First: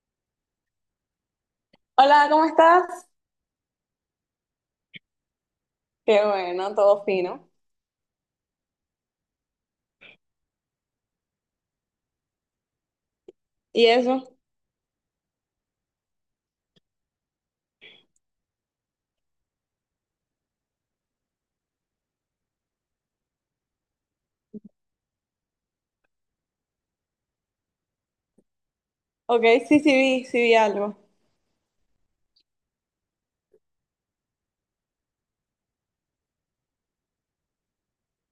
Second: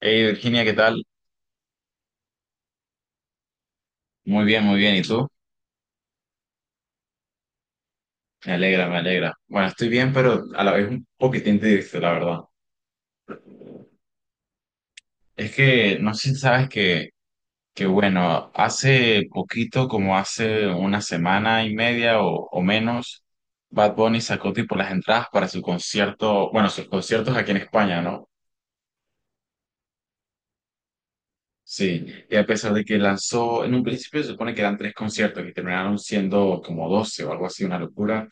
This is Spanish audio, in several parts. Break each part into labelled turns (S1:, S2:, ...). S1: Hey Virginia, ¿qué tal?
S2: Hola, ¿cómo estás?
S1: Muy bien, muy bien. ¿Y tú?
S2: Qué bueno, todo fino.
S1: Me alegra, me alegra. Bueno, estoy bien, pero a la vez un poquitín triste, la verdad.
S2: ¿Y eso?
S1: Es que no sé si sabes que bueno, hace poquito, como hace una semana y media o menos, Bad Bunny sacó tipo las entradas para su concierto, bueno, sus conciertos aquí en España, ¿no?
S2: Ok, sí, sí vi algo.
S1: Sí, y a pesar de que lanzó, en un principio se supone que eran tres conciertos y terminaron siendo como 12 o algo así, una locura,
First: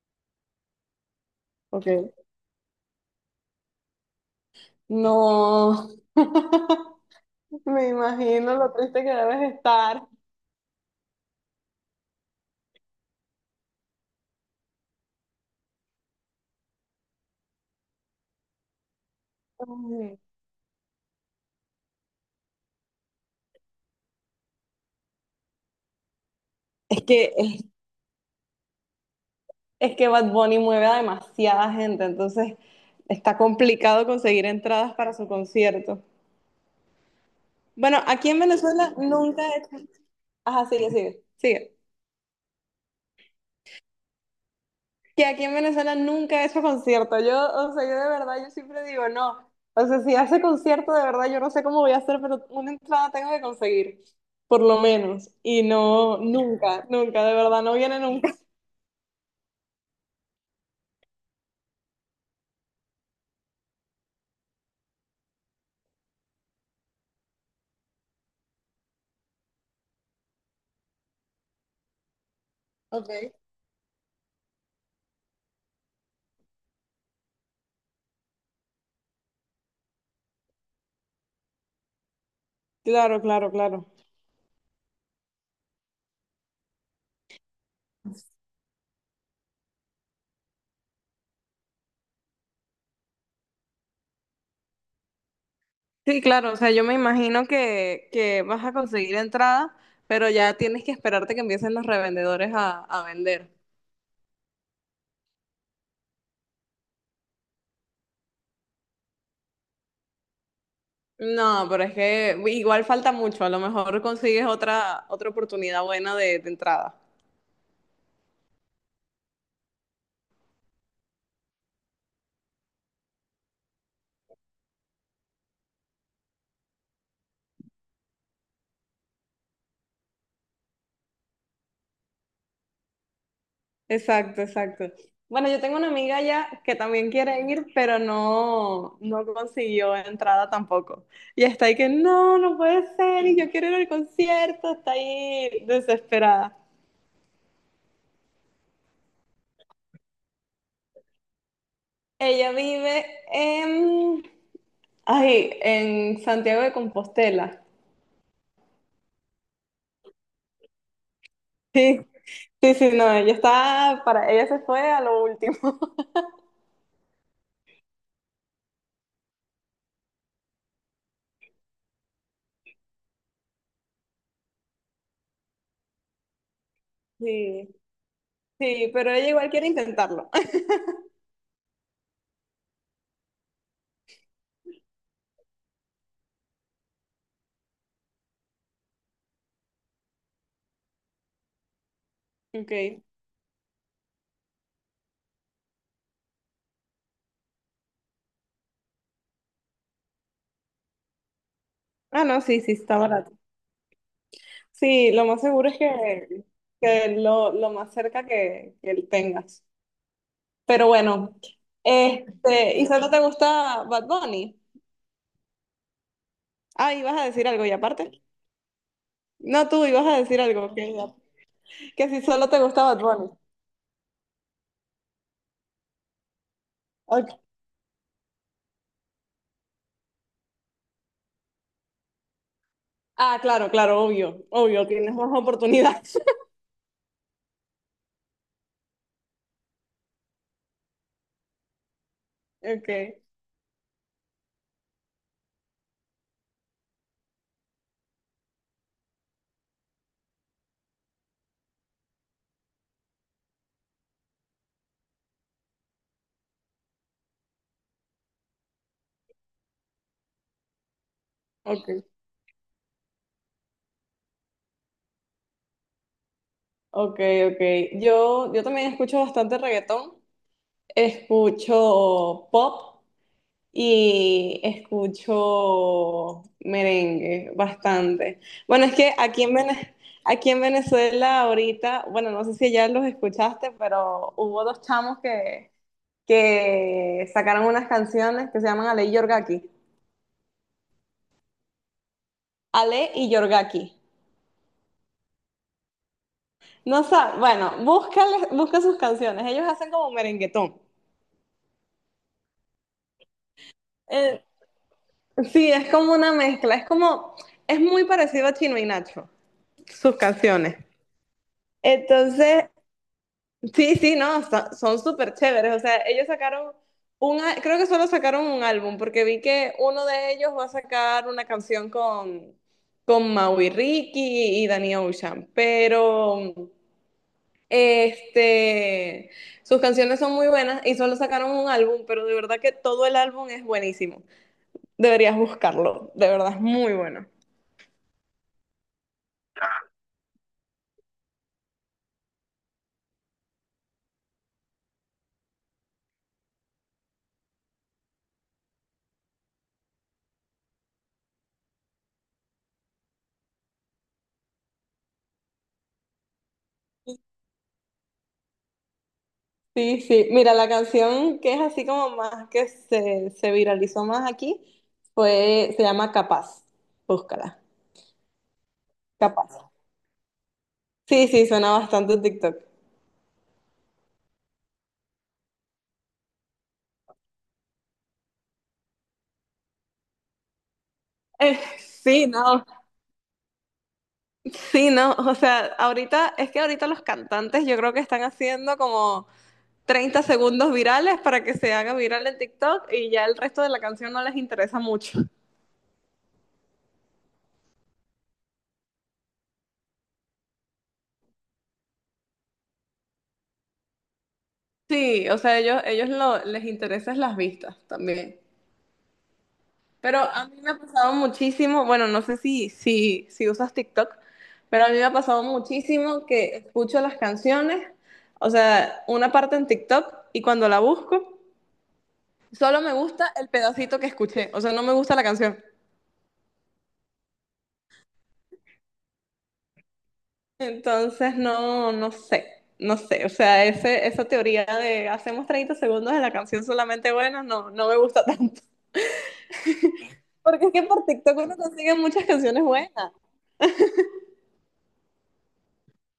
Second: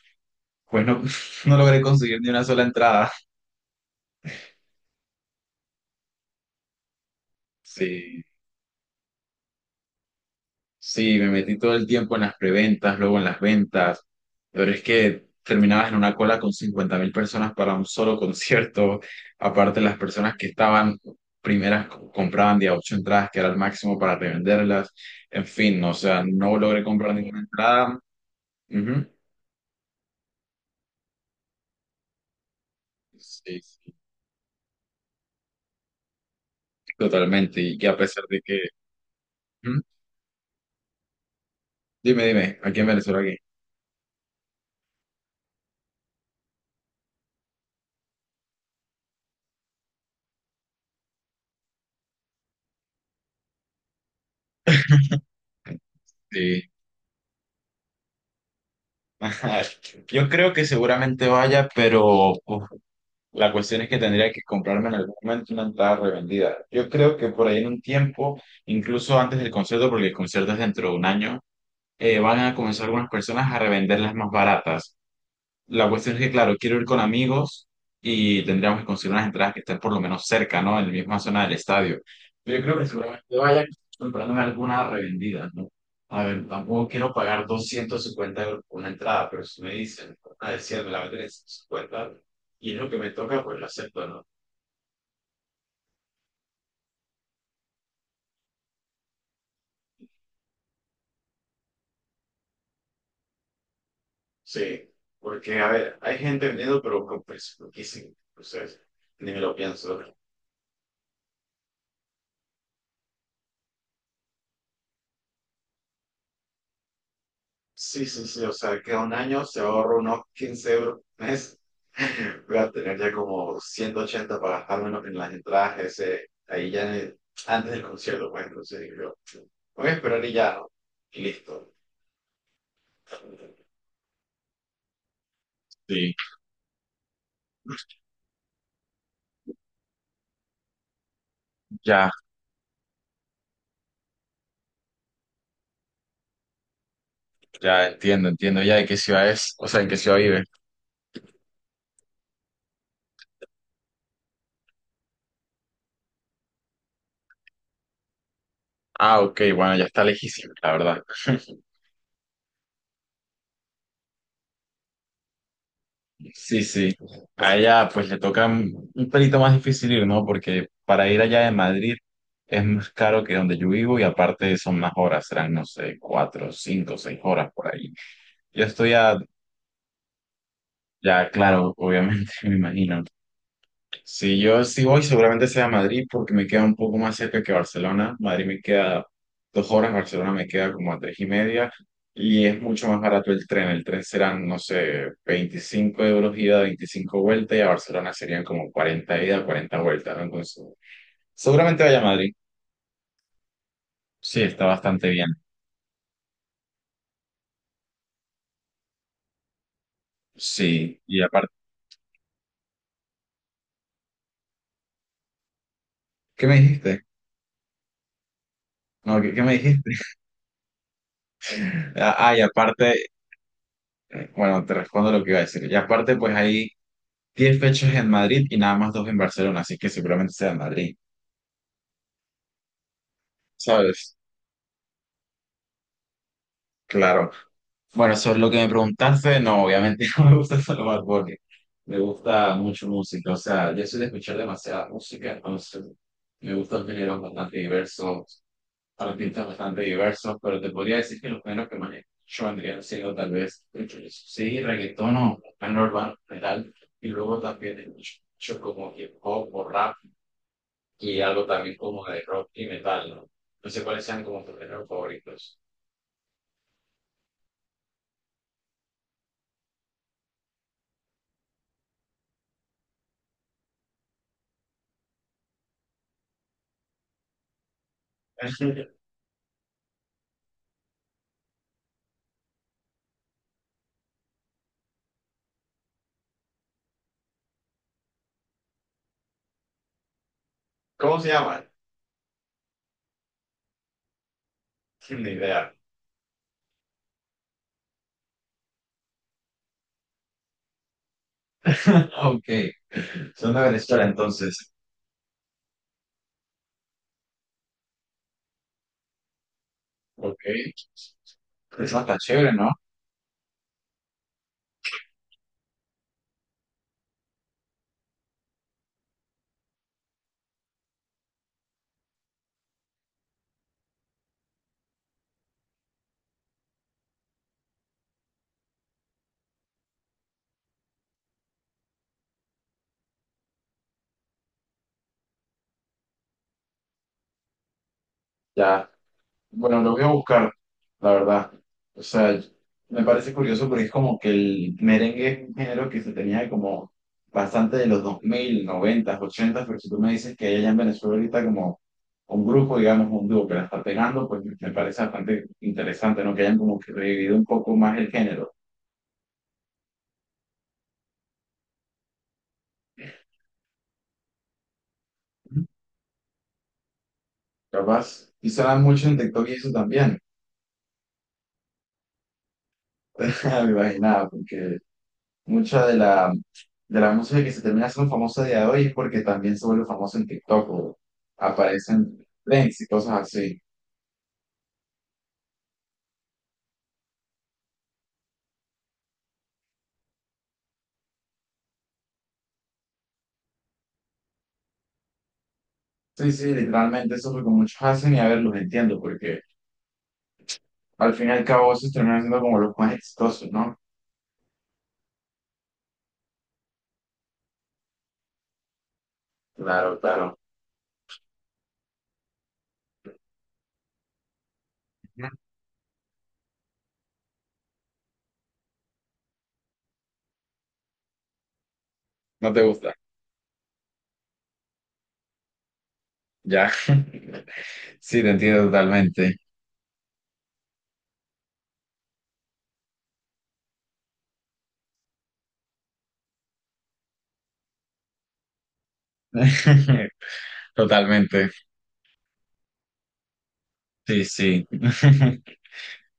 S1: pues no, no logré
S2: Ok.
S1: conseguir ni una sola entrada.
S2: No. Me
S1: Sí,
S2: imagino lo triste que debes estar.
S1: Sí, me metí todo el tiempo en las preventas, luego en las ventas, pero es que terminabas en una cola con 50.000 personas para un solo concierto, aparte las
S2: Ay.
S1: personas que estaban primeras compraban de a ocho entradas, que era el máximo para revenderlas, en fin, o sea, no logré
S2: Es
S1: comprar
S2: que,
S1: ninguna
S2: es,
S1: entrada. Ujú.
S2: es que Bad Bunny mueve a demasiada gente, entonces está
S1: Sí, sí,
S2: complicado conseguir entradas para su concierto.
S1: totalmente, y que a
S2: Bueno,
S1: pesar
S2: aquí
S1: de
S2: en
S1: que,
S2: Venezuela nunca he
S1: ujú.
S2: hecho... Ajá, sigue.
S1: Dime, dime, aquí en Venezuela, aquí.
S2: Que aquí en Venezuela nunca he hecho concierto. Yo, o sea, yo de verdad, yo siempre digo, no. O sea, si hace concierto, de verdad, yo no sé cómo voy a hacer, pero una entrada tengo que conseguir, por lo menos. Y no,
S1: Sí.
S2: nunca, de verdad, no viene nunca.
S1: Ajá. Yo creo que seguramente vaya, pero uf, la cuestión es que tendría que comprarme en algún momento una entrada revendida. Yo creo que por ahí en un tiempo, incluso antes del concierto, porque el concierto es dentro de un año, van a comenzar algunas
S2: Okay.
S1: personas a revender las más baratas. La cuestión es que, claro, quiero ir con amigos y tendríamos que conseguir unas entradas que estén por lo menos cerca, ¿no? En la misma zona del estadio. Yo creo que
S2: Claro,
S1: seguramente
S2: claro,
S1: vaya
S2: claro.
S1: comprándome alguna revendida, ¿no? A ver, tampoco quiero pagar 250 euros por una entrada, pero si me dicen, a decir, me la venden en 150 y es lo que me toca, pues lo acepto, ¿no?
S2: Sí, claro, o sea, yo me imagino que vas a conseguir entrada, pero ya tienes que esperarte que empiecen los revendedores a vender.
S1: Sí, porque, a ver, hay gente vendiendo, pero con precios, lo que. Entonces, ni me lo pienso.
S2: No, pero es que igual falta mucho, a lo mejor consigues otra oportunidad buena de entrada.
S1: Sí, sí, sí, o sea, que un año se ahorra unos 15 euros por mes. Voy a tener ya como 180 para gastarme en las entradas, ese, ahí ya en antes del concierto, pues entonces digo, yo, voy a esperar y ya, ¿no? Y listo.
S2: Exacto. Bueno, yo tengo una
S1: Sí,
S2: amiga ya que también quiere ir, pero no, no consiguió entrada tampoco. Y está ahí que
S1: ya,
S2: no, no puede ser, y yo quiero ir al concierto, está ahí desesperada.
S1: ya entiendo, entiendo ya de qué ciudad es, o sea, en qué ciudad vive.
S2: Ella vive en, ay, en Santiago de Compostela.
S1: Ah, ok, bueno, ya está lejísimo, la verdad.
S2: Sí, sí, no, ella se fue a lo último.
S1: Sí, sí. A ella pues le toca un pelito más difícil ir, ¿no? Porque para ir allá de Madrid es más caro que donde yo vivo y aparte son más horas, serán, no sé, 4, 5, 6 horas
S2: Sí,
S1: por ahí. Yo
S2: sí,
S1: estoy
S2: pero
S1: a,
S2: ella igual quiere intentarlo.
S1: ya, claro, obviamente, me imagino, si yo sí voy, seguramente sea a Madrid porque me queda un poco más cerca que Barcelona. Madrid me queda 2 horas, Barcelona me queda como a tres y media y es mucho más
S2: Ok.
S1: barato el tren. El tren serán, no sé, 25 euros ida, 25 vuelta y a Barcelona serían como 40 ida, 40 vueltas, ¿no? Entonces, seguramente vaya a
S2: Ah,
S1: Madrid.
S2: no, sí, sí, está barato.
S1: Sí, está bastante
S2: Sí, lo
S1: bien.
S2: más seguro es que lo más cerca que tengas. Pero
S1: Sí, y
S2: bueno,
S1: aparte,
S2: ¿y solo te gusta Bad Bunny?
S1: ¿qué me
S2: Ah,
S1: dijiste?
S2: ibas a decir algo y aparte.
S1: No, ¿qué me
S2: No, tú
S1: dijiste?
S2: ibas a decir algo, que si
S1: Ah, y
S2: solo te gusta
S1: aparte,
S2: Bad Bunny.
S1: bueno, te respondo lo que iba a decir. Y aparte, pues ahí
S2: Ok.
S1: 10 fechas en Madrid y nada más dos en Barcelona, así que seguramente sea en Madrid,
S2: Ah, claro,
S1: ¿sabes?
S2: obvio, tienes más oportunidades.
S1: Claro. Bueno, sobre lo que me preguntaste, no, obviamente no me gusta solo Bad Bunny. Me gusta mucho
S2: Okay,
S1: música, o sea, yo soy de escuchar demasiada música, entonces me gustan géneros bastante diversos, artistas bastante diversos, pero te podría decir que los géneros que más yo vendría siendo tal vez, sí, reggaetón o género urbano en general, y luego también escucho como hip hop o rap, y algo también
S2: okay,
S1: como de rock y metal, ¿no? No sé cuáles sean como tus géneros favoritos.
S2: okay. Yo, yo también escucho bastante reggaetón, escucho pop y escucho merengue bastante. Bueno, es que aquí en Vene- aquí en Venezuela ahorita, bueno, no sé si ya los escuchaste, pero hubo dos chamos que sacaron unas canciones que se llaman Ale y Yorgaki.
S1: ¿Cómo se llaman?
S2: Ale y Yorgaki.
S1: Ni idea.
S2: No sabes, bueno, busca sus canciones. Ellos hacen como merenguetón.
S1: Ok, son de Venezuela
S2: Eh,
S1: entonces.
S2: sí, es como una mezcla. Es muy parecido a Chino y Nacho, sus canciones.
S1: Ok. Es bastante chévere,
S2: Entonces,
S1: ¿no?
S2: sí, sí, no, son súper chéveres. O sea, ellos sacaron un, creo que solo sacaron un álbum, porque vi que uno de ellos va a sacar una canción con Maui Ricky y Danny Ocean, pero este, sus canciones son muy buenas y solo sacaron un álbum, pero de verdad que todo el álbum es buenísimo. Deberías buscarlo, de verdad es muy bueno.
S1: Ya. Bueno, lo voy a buscar, la verdad. O sea, me parece curioso porque es como que el merengue es un género que se tenía como bastante de los 2000 90 80, pero si tú me dices que hay allá en Venezuela ahorita como un grupo, digamos, un dúo que la está pegando, pues me parece bastante interesante, ¿no? Que hayan como que revivido un poco más el género.
S2: Sí, sí. Mira, la canción que es así como más que se viralizó más aquí
S1: Ujú.
S2: fue, se llama Capaz. Búscala.
S1: Capaz, y se dan mucho en TikTok y
S2: Capaz.
S1: eso también.
S2: Sí, sí, suena bastante en TikTok.
S1: Me imaginaba, porque mucha de la música que se termina siendo famosa a día de hoy es porque también se vuelve famoso en TikTok o aparecen
S2: Sí, no.
S1: trends y cosas así.
S2: Sí, no. O sea, ahorita, es que ahorita los cantantes yo creo que están haciendo como 30 segundos virales para que se haga viral en TikTok y ya el resto de la canción no les interesa mucho.
S1: Sí, sí, literalmente eso es lo que muchos hacen y a ver, los entiendo porque al fin y al cabo esos terminan siendo como los más exitosos, ¿no?
S2: Sí, o sea, les interesan las vistas también.
S1: Claro,
S2: Pero
S1: claro.
S2: a mí me ha pasado muchísimo, bueno, no sé si usas TikTok, pero a mí me ha
S1: Ujú.
S2: pasado muchísimo que escucho las canciones, o sea, una parte en TikTok y cuando la busco,
S1: No te
S2: solo me
S1: gusta.
S2: gusta el pedacito que escuché, o sea, no me gusta la canción.
S1: Ya. Sí, te entiendo totalmente.
S2: Entonces, no, no sé, o sea, esa teoría de hacemos 30 segundos de la canción solamente buena, no, no me gusta tanto. Porque es que por TikTok
S1: Totalmente.
S2: uno consigue muchas canciones buenas.
S1: Sí, sí.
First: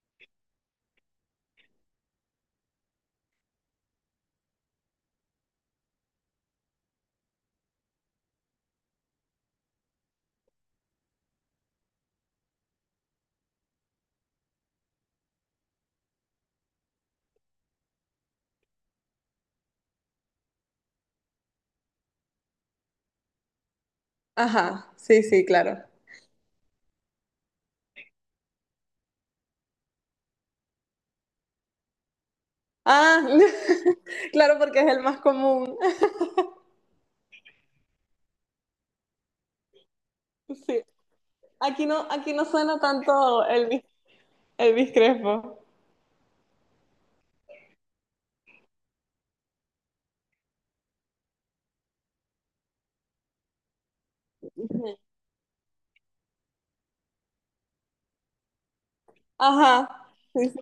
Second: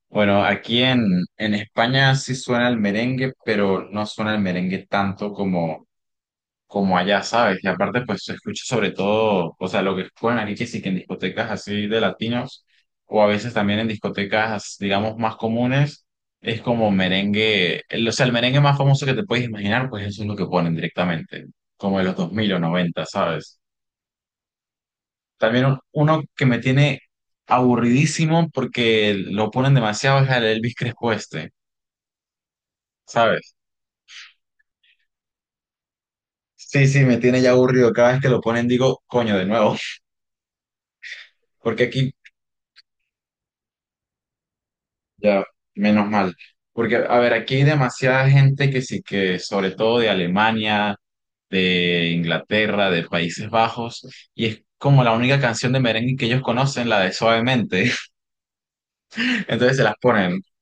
S1: Bueno, aquí en España sí suena el merengue, pero no suena el merengue tanto como allá, ¿sabes? Y aparte, pues se escucha sobre todo, o sea, lo que juegan aquí, que sí que en discotecas así de latinos, o a veces también en discotecas, digamos, más comunes, es como merengue, o sea, el merengue más famoso que te puedes imaginar, pues eso es lo que ponen directamente, como de los 2000 o noventa, ¿sabes?
S2: Ajá, sí, sí,
S1: También
S2: claro.
S1: uno que me tiene aburridísimo porque lo ponen demasiado es el Elvis Crespo este,
S2: Ah,
S1: ¿sabes?
S2: claro, porque es el más común.
S1: Sí, sí, me tiene ya aburrido. Cada vez que lo ponen digo, coño, de nuevo.
S2: Sí.
S1: Porque aquí.
S2: Aquí no suena tanto Elvis, Elvis
S1: Ya,
S2: Crespo.
S1: menos mal. Porque, a ver, aquí hay demasiada gente que sí que, sobre todo de Alemania, de Inglaterra, de Países Bajos, y es como la única canción de merengue que ellos conocen, la de Suavemente. Entonces se
S2: Ajá.
S1: las ponen.
S2: Sí, sí.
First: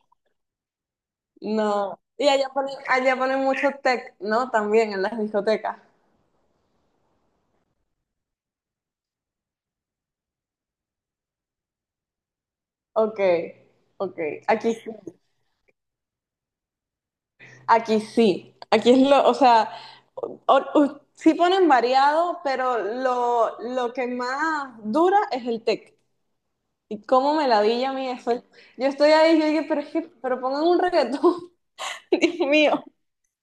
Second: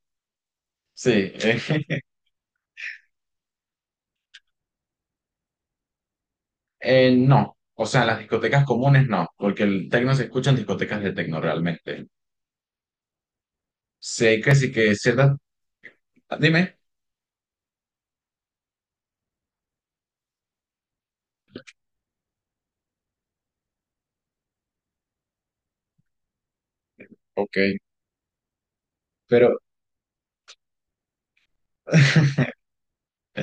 S1: Sí,
S2: No. Y allá ponen mucho tech, ¿no? También en las discotecas.
S1: no. O sea, en las discotecas comunes no, porque el tecno se escucha en discotecas de tecno realmente.
S2: Ok, ok.
S1: Sé que sí
S2: Aquí,
S1: que
S2: sí-
S1: ciertas. Dime.
S2: aquí sí. Aquí es lo, o sea, sí ponen variado, pero lo que más dura es el tech. Y cómo me
S1: Ok.
S2: ladilla a mí eso. Yo estoy ahí, yo
S1: Pero.
S2: dije, pero es que, pero pongan un reggaetón. Dios mío.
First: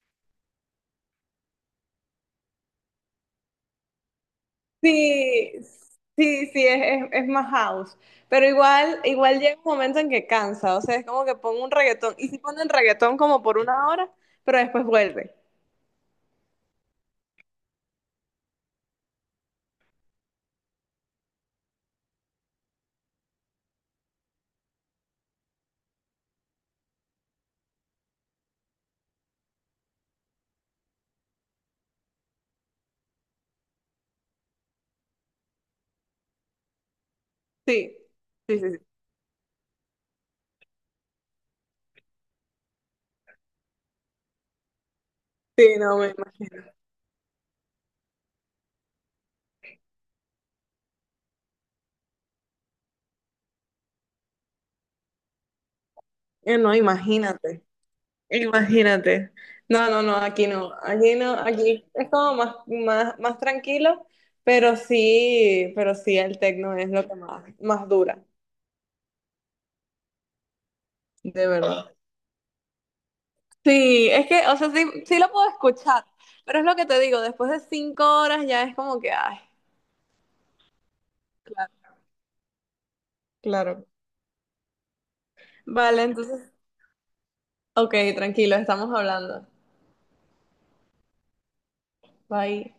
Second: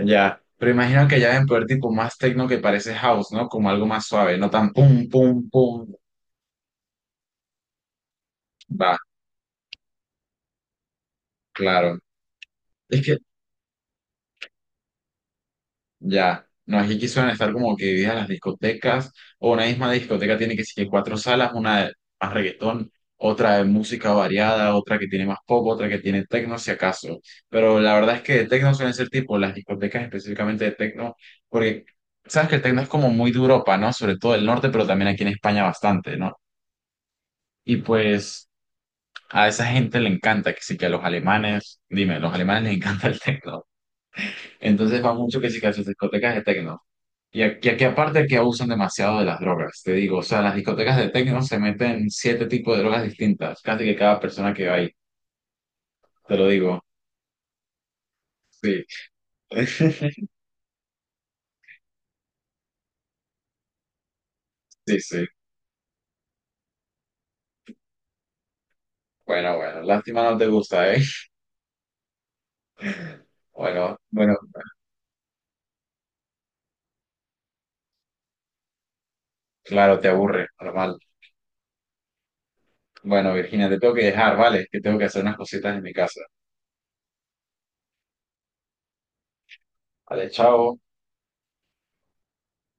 S1: Ya, pero imagino que ya deben poder tipo más techno que parece house, ¿no? Como algo más suave, no tan pum, pum,
S2: Sí,
S1: pum.
S2: sí, es más house. Pero
S1: Va,
S2: igual llega un momento en que cansa, o sea, es como que pongo un
S1: claro.
S2: reggaetón. Y si ponen
S1: Es
S2: reggaetón
S1: que
S2: como por una hora, pero después vuelve.
S1: ya, no, aquí quisieron estar como que divididas las discotecas, o una misma discoteca tiene que ser cuatro salas, una de más reggaetón, otra de música variada, otra que tiene más pop, otra que tiene techno, si acaso. Pero la verdad es que de techno suelen ser tipo las discotecas específicamente de techno, porque sabes que el techno es como muy de Europa, ¿no? Sobre todo el norte, pero también aquí en España bastante, ¿no? Y
S2: Sí,
S1: pues.
S2: sí.
S1: A esa gente le encanta, que sí que a los alemanes, dime, los alemanes les encanta el techno. Entonces va mucho que sí que a
S2: Sí,
S1: sus
S2: no, me
S1: discotecas de
S2: imagino.
S1: techno. Y aquí aparte que abusan demasiado de las drogas, te digo, o sea, en las discotecas de techno se meten siete tipos de drogas distintas, casi que cada persona que va ahí, te lo
S2: No,
S1: digo.
S2: imagínate.
S1: Sí.
S2: Imagínate. No, aquí no. Aquí no, aquí es como más tranquilo,
S1: Sí, sí.
S2: pero sí el tecno es lo que más dura,
S1: Bueno, bueno, lástima no te gusta, ¿eh?
S2: de verdad.
S1: Bueno,
S2: Sí, es
S1: bueno,
S2: que, o sea, sí, sí lo puedo escuchar, pero es lo que te digo, después de 5 horas ya es como que, ay,
S1: claro, te aburre, normal.
S2: claro,
S1: Bueno, Virginia, te
S2: claro.
S1: tengo que dejar, ¿vale? Que tengo que hacer unas cositas en mi
S2: Vale,
S1: casa.
S2: entonces, ok, tranquilo, estamos hablando.
S1: Vale, chao.
S2: Bye.